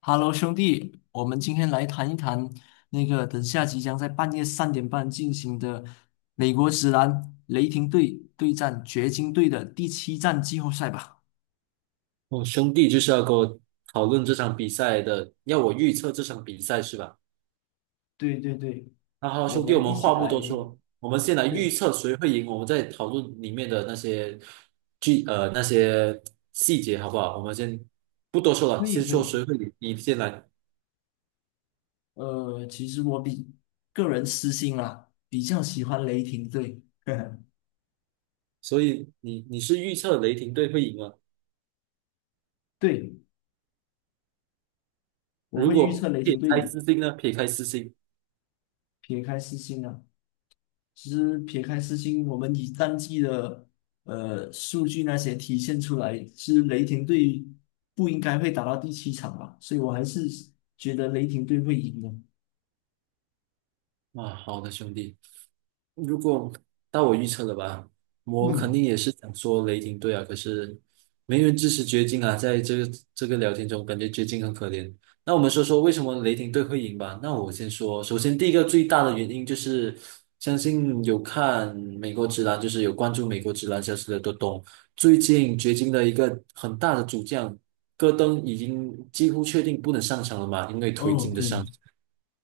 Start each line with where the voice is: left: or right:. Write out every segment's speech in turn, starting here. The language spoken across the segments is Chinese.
left: 哈喽，兄弟，我们今天来谈一谈那个等下即将在半夜3点半进行的美国职篮雷霆队对战掘金队的第7站季后赛吧。
right: 哦，兄弟就是要跟我讨论这场比赛的，要我预测这场比赛是吧？
left: 对对对，
right: 那好，
left: 我
right: 兄弟，我
left: 们一
right: 们
left: 起
right: 话不
left: 来，
right: 多说，我们先来预
left: 对，
right: 测谁会赢，我们再讨论里面的那些那些细节，好不好？我们先不多说了，
left: 可
right: 先
left: 以可
right: 说
left: 以。
right: 谁会赢，你先来。
left: 其实我比个人私心啊，比较喜欢雷霆队。
right: 所以你是预测雷霆队会赢吗？
left: 对，我
right: 如
left: 会预测
right: 果
left: 雷
right: 撇
left: 霆队
right: 开私
left: 赢。
right: 心呢？撇开私心
left: 撇开私心啊。其实撇开私心，我们以战绩的数据那些体现出来，是雷霆队不应该会打到第七场吧？所以我还是觉得雷霆队会赢的。
right: 啊，好的，兄弟。如果到我预测了吧，我肯定
left: 嗯，
right: 也是想说雷霆队啊，可是没人支持掘金啊，在这个聊天中，感觉掘金很可怜。那我们说说为什么雷霆队会赢吧？那我先说，首先第一个最大的原因就是，相信有看美国职篮，就是有关注美国职篮消息的都懂，最近掘金的一个很大的主将戈登已经几乎确定不能上场了嘛，因为腿
left: 哦，
right: 筋的伤。
left: 对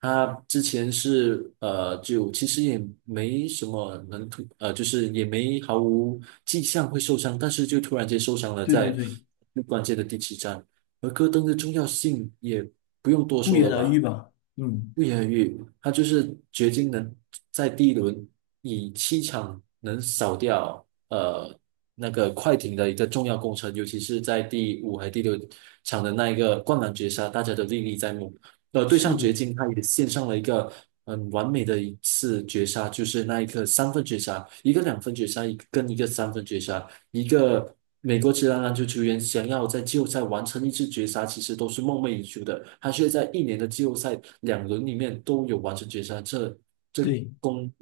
right: 他之前是就其实也没什么能突，就是也没毫无迹象会受伤，但是就突然间受伤了，
left: 对对
right: 在
left: 对，
right: 最关键的第七战。而戈登的重要性也不用多
left: 不
right: 说
left: 言
right: 了
left: 而喻
right: 吧，
left: 吧？嗯，
right: 不言而喻，他就是掘金能在第一轮以七场能扫掉那个快艇的一个重要功臣，尤其是在第五还第六场的那一个灌篮绝杀，大家都历历在目。对
left: 是
right: 上掘
left: 的，
right: 金，他也献上了一个很完美的一次绝杀，就是那一刻三分绝杀，一个两分绝杀，一个跟一个三分绝杀，一个美国职篮篮球球员想要在季后赛完成一次绝杀，其实都是梦寐以求的，他却在一年的季后赛两轮里面都有完成绝杀，这
left: 对，
right: 功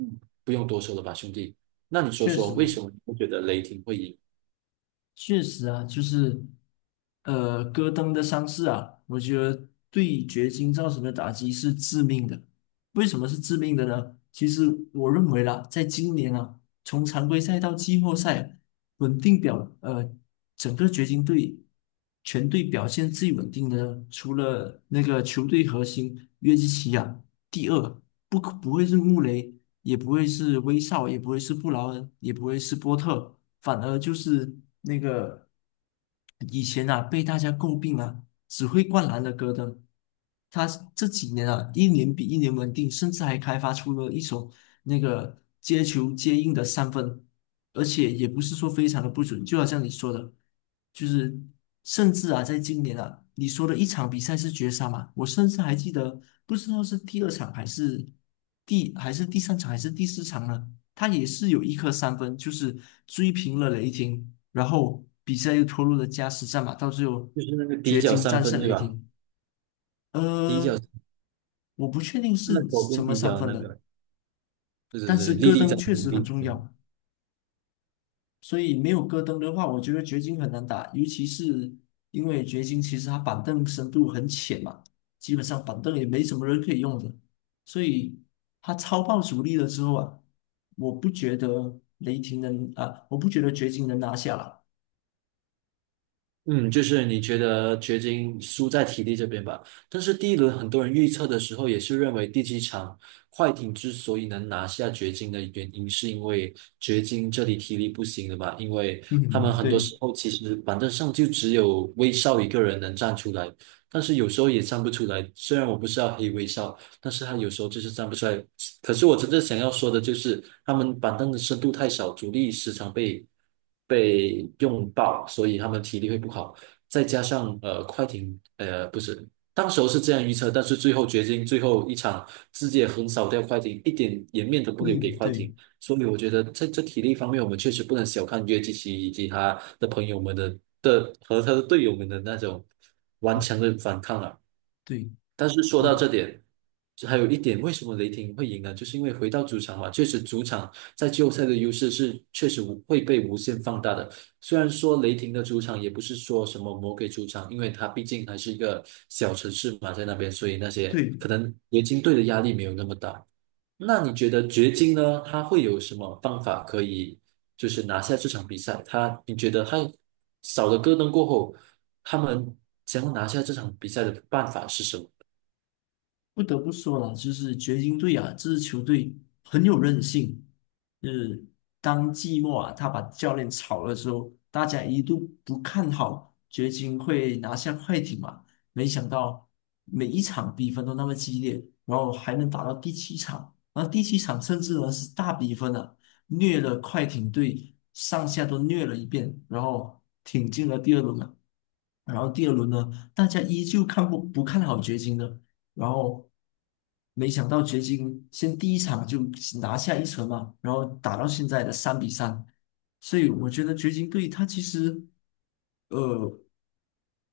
right: 不用多说了吧，兄弟？那你说
left: 确
right: 说，
left: 实
right: 为
left: 的。
right: 什么你会觉得雷霆会赢？
left: 确实啊，就是，戈登的伤势啊，我觉得对掘金造成的打击是致命的。为什么是致命的呢？其实我认为啦，在今年啊，从常规赛到季后赛，稳定表，呃，整个掘金队全队表现最稳定的，除了那个球队核心约基奇啊，第二，不会是穆雷，也不会是威少，也不会是布劳恩，也不会是波特，反而就是那个以前啊被大家诟病啊，只会灌篮的戈登，他这几年啊一年比一年稳定，甚至还开发出了一手那个接球接应的三分。而且也不是说非常的不准，就好像你说的，就是甚至啊，在今年啊，你说的一场比赛是绝杀嘛，我甚至还记得，不知道是第2场还是第3场还是第4场呢，他也是有一颗三分，就是追平了雷霆，然后比赛又拖入了加时战嘛，到最后
right: 就是那个底
left: 掘
right: 角
left: 金
right: 三
left: 战
right: 分，
left: 胜
right: 对
left: 雷
right: 吧？
left: 霆。
right: 底角，
left: 呃，我不确定
right: 那
left: 是
right: 左
left: 什
right: 边
left: 么
right: 底
left: 三
right: 角的
left: 分
right: 那
left: 了，
right: 个，对
left: 但
right: 对
left: 是
right: 对，历
left: 戈
right: 历
left: 登
right: 在
left: 确
right: 目，
left: 实
right: 历
left: 很
right: 历
left: 重
right: 在目。
left: 要，所以没有戈登的话，我觉得掘金很难打，尤其是因为掘金其实他板凳深度很浅嘛，基本上板凳也没什么人可以用的，所以他超爆主力了之后啊，我不觉得雷霆能啊，我不觉得掘金能拿下了。
right: 嗯，就是你觉得掘金输在体力这边吧？但是第一轮很多人预测的时候也是认为第七场快艇之所以能拿下掘金的原因，是因为掘金这里体力不行了吧？因为他们
left: 嗯，
right: 很多
left: 对，
right: 时候其实板凳上就只有威少一个人能站出来，但是有时候也站不出来。虽然我不是要黑威少，但是他有时候就是站不出来。可是我真正想要说的就是，他们板凳的深度太少，主力时常被用爆，所以他们体力会不好。再加上快艇不是，当时候是这样预测，但是最后掘金最后一场直接横扫掉快艇，一点颜面都不留给
left: 嗯，
right: 快
left: 对，
right: 艇。所以我觉得在这体力方面，我们确实不能小看约基奇以及他的朋友们的和他的队友们的那种顽强的反抗啊。
left: 对，
right: 但是说
left: 我
right: 到这点，还有一点，为什么雷霆会赢呢？就是因为回到主场嘛，确实主场在季后赛的优势是确实无会被无限放大的。虽然说雷霆的主场也不是说什么魔鬼主场，因为它毕竟还是一个小城市嘛，在那边，所以那些
left: 对
right: 可能掘金队的压力没有那么大。那你觉得掘金呢？他会有什么方法可以就是拿下这场比赛？他你觉得他少了戈登过后，他们想要拿下这场比赛的办法是什么？
left: 不得不说了，就是掘金队啊，这支球队很有韧性。就是当季末啊，他把教练炒了之后，大家一度不看好掘金会拿下快艇嘛，没想到每一场比分都那么激烈，然后还能打到第七场，然后第七场甚至呢是大比分啊，虐了快艇队上下都虐了一遍，然后挺进了第二轮了。然后第二轮呢，大家依旧看不不看好掘金的，然后没想到掘金先第1场就拿下一城嘛，然后打到现在的3比3，所以我觉得掘金队他其实呃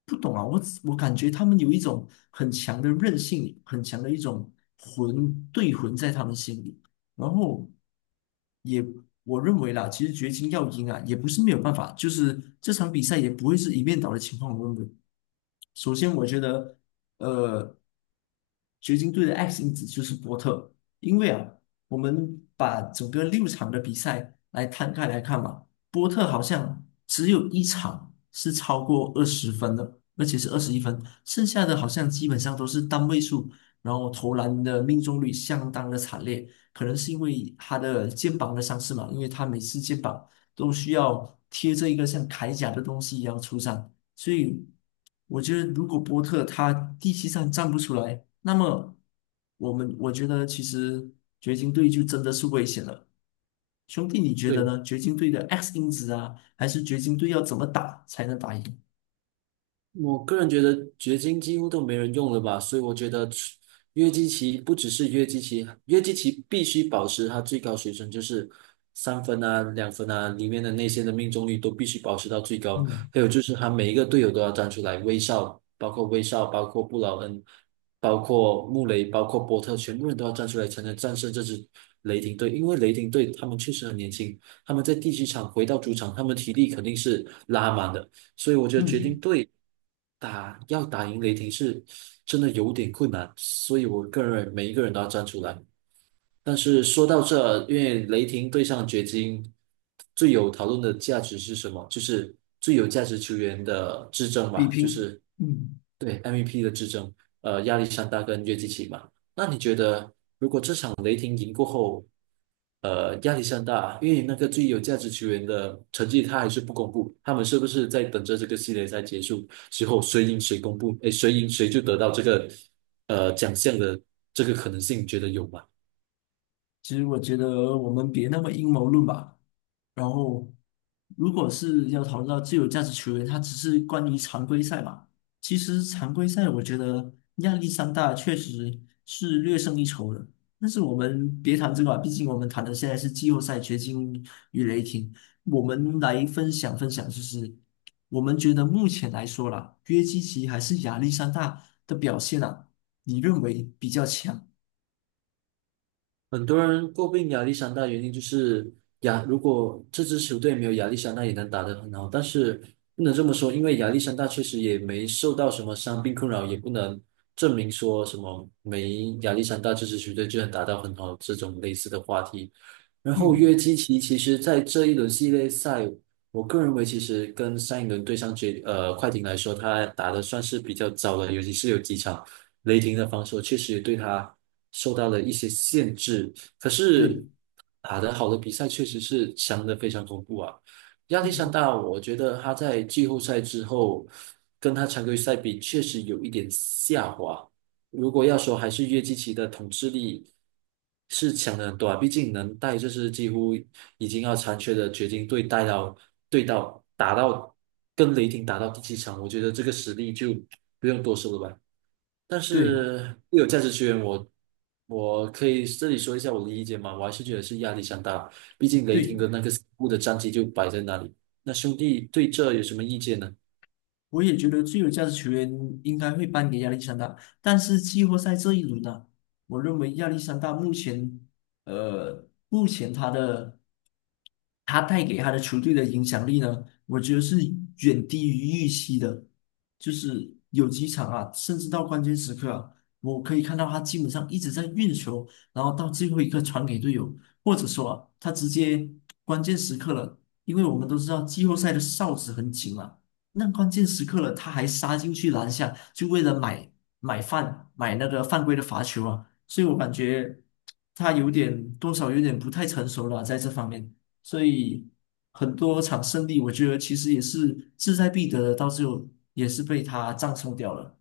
left: 不懂啊，我感觉他们有一种很强的韧性，很强的一种魂对魂在他们心里，然后也。我认为啦，其实掘金要赢啊，也不是没有办法，就是这场比赛也不会是一面倒的情况。我认为，首先，我觉得，呃，掘金队的 X 因子就是波特，因为啊，我们把整个6场的比赛来摊开来看嘛，波特好像只有一场是超过20分的，而且是21分，剩下的好像基本上都是单位数，然后投篮的命中率相当的惨烈，可能是因为他的肩膀的伤势嘛，因为他每次肩膀都需要贴着一个像铠甲的东西一样出战，所以我觉得，如果波特他第7战站不出来，那么我觉得其实掘金队就真的是危险了。兄弟，你觉得
right: 对。
left: 呢？掘金队的 X 因子啊，还是掘金队要怎么打才能打赢？
right: 我个人觉得掘金几乎都没人用了吧，所以我觉得除约基奇不只是约基奇，约基奇必须保持它最高水准，就是三分啊、两分啊里面的那些的命中率都必须保持到最高。
left: 嗯
right: 还有就是他每一个队友都要站出来，威少，包括威少，包括布劳恩，包括穆雷，包括波特，全部人都要站出来才能战胜这支雷霆队，因为雷霆队他们确实很年轻，他们在第七场回到主场，他们体力肯定是拉满的。所以我觉得掘金
left: 嗯，
right: 队打要打赢雷霆是真的有点困难，所以我个人每一个人都要站出来。但是说到这，因为雷霆对上掘金，最有讨论的价值是什么？就是最有价值球员的之争
left: 比
right: 吧，就
left: 拼，
right: 是
left: 嗯。
right: 对 MVP 的之争，亚历山大跟约基奇嘛。那你觉得？呃，压力山大，因为那个最有价值球员的成绩他还是不公布，他们是不是在等着这个系列赛结束之后，谁赢谁公布？哎，谁赢谁就得到这个奖项的这个可能性，你觉得有吗？
left: 其实我觉得我们别那么阴谋论吧。然后，如果是要讨论到最有价值球员，他只是关于常规赛嘛。其实常规赛我觉得亚历山大确实是略胜一筹的。但是我们别谈这个吧，毕竟我们谈的现在是季后赛掘金与雷霆。我们来分享分享，就是我们觉得目前来说啦，约基奇还是亚历山大的表现啊，你认为比较强？
right: 很多人诟病亚历山大，原因就是亚，如果这支球队没有亚历山大，也能打得很好。但是不能这么说，因为亚历山大确实也没受到什么伤病困扰，也不能证明说什么没亚历山大这支球队就能打到很好这种类似的话题。然后约
left: 嗯，
right: 基奇其实在这一轮系列赛，我个人认为其实跟上一轮对上决快艇来说，他打的算是比较早的，尤其是有几场。雷霆的防守确实也对他受到了一些限制，可是
left: 对。
right: 打得好的比赛确实是强得非常恐怖啊。亚历山
left: 嗯
right: 大，我觉得他在季后赛之后跟他常规赛比，确实有一点下滑。如果要说还是约基奇的统治力是强了很多啊，毕竟能带这支几乎已经要残缺的掘金队带到对到打到跟雷霆打到第七场，我觉得这个实力就不用多说了吧。但
left: 对
right: 是固有价值球员我，我可以这里说一下我的意见嘛，我还是觉得是压力山大，毕竟雷霆
left: 对，
right: 的那个死固的战绩就摆在那里。那兄弟对这有什么意见呢？
left: 我也觉得最有价值球员应该会颁给亚历山大，但是季后赛这一轮呢、我认为亚历山大目前，目前他带给他的球队的影响力呢，我觉得是远低于预期的，就是有几场啊，甚至到关键时刻啊，我可以看到他基本上一直在运球，然后到最后一刻传给队友，或者说啊，他直接关键时刻了，因为我们都知道季后赛的哨子很紧嘛。那关键时刻了，他还杀进去篮下，就为了买饭，买那个犯规的罚球啊！所以我感觉他有点多少有点不太成熟了，在这方面。所以很多场胜利，我觉得其实也是志在必得的，到最后也是被他葬送掉了。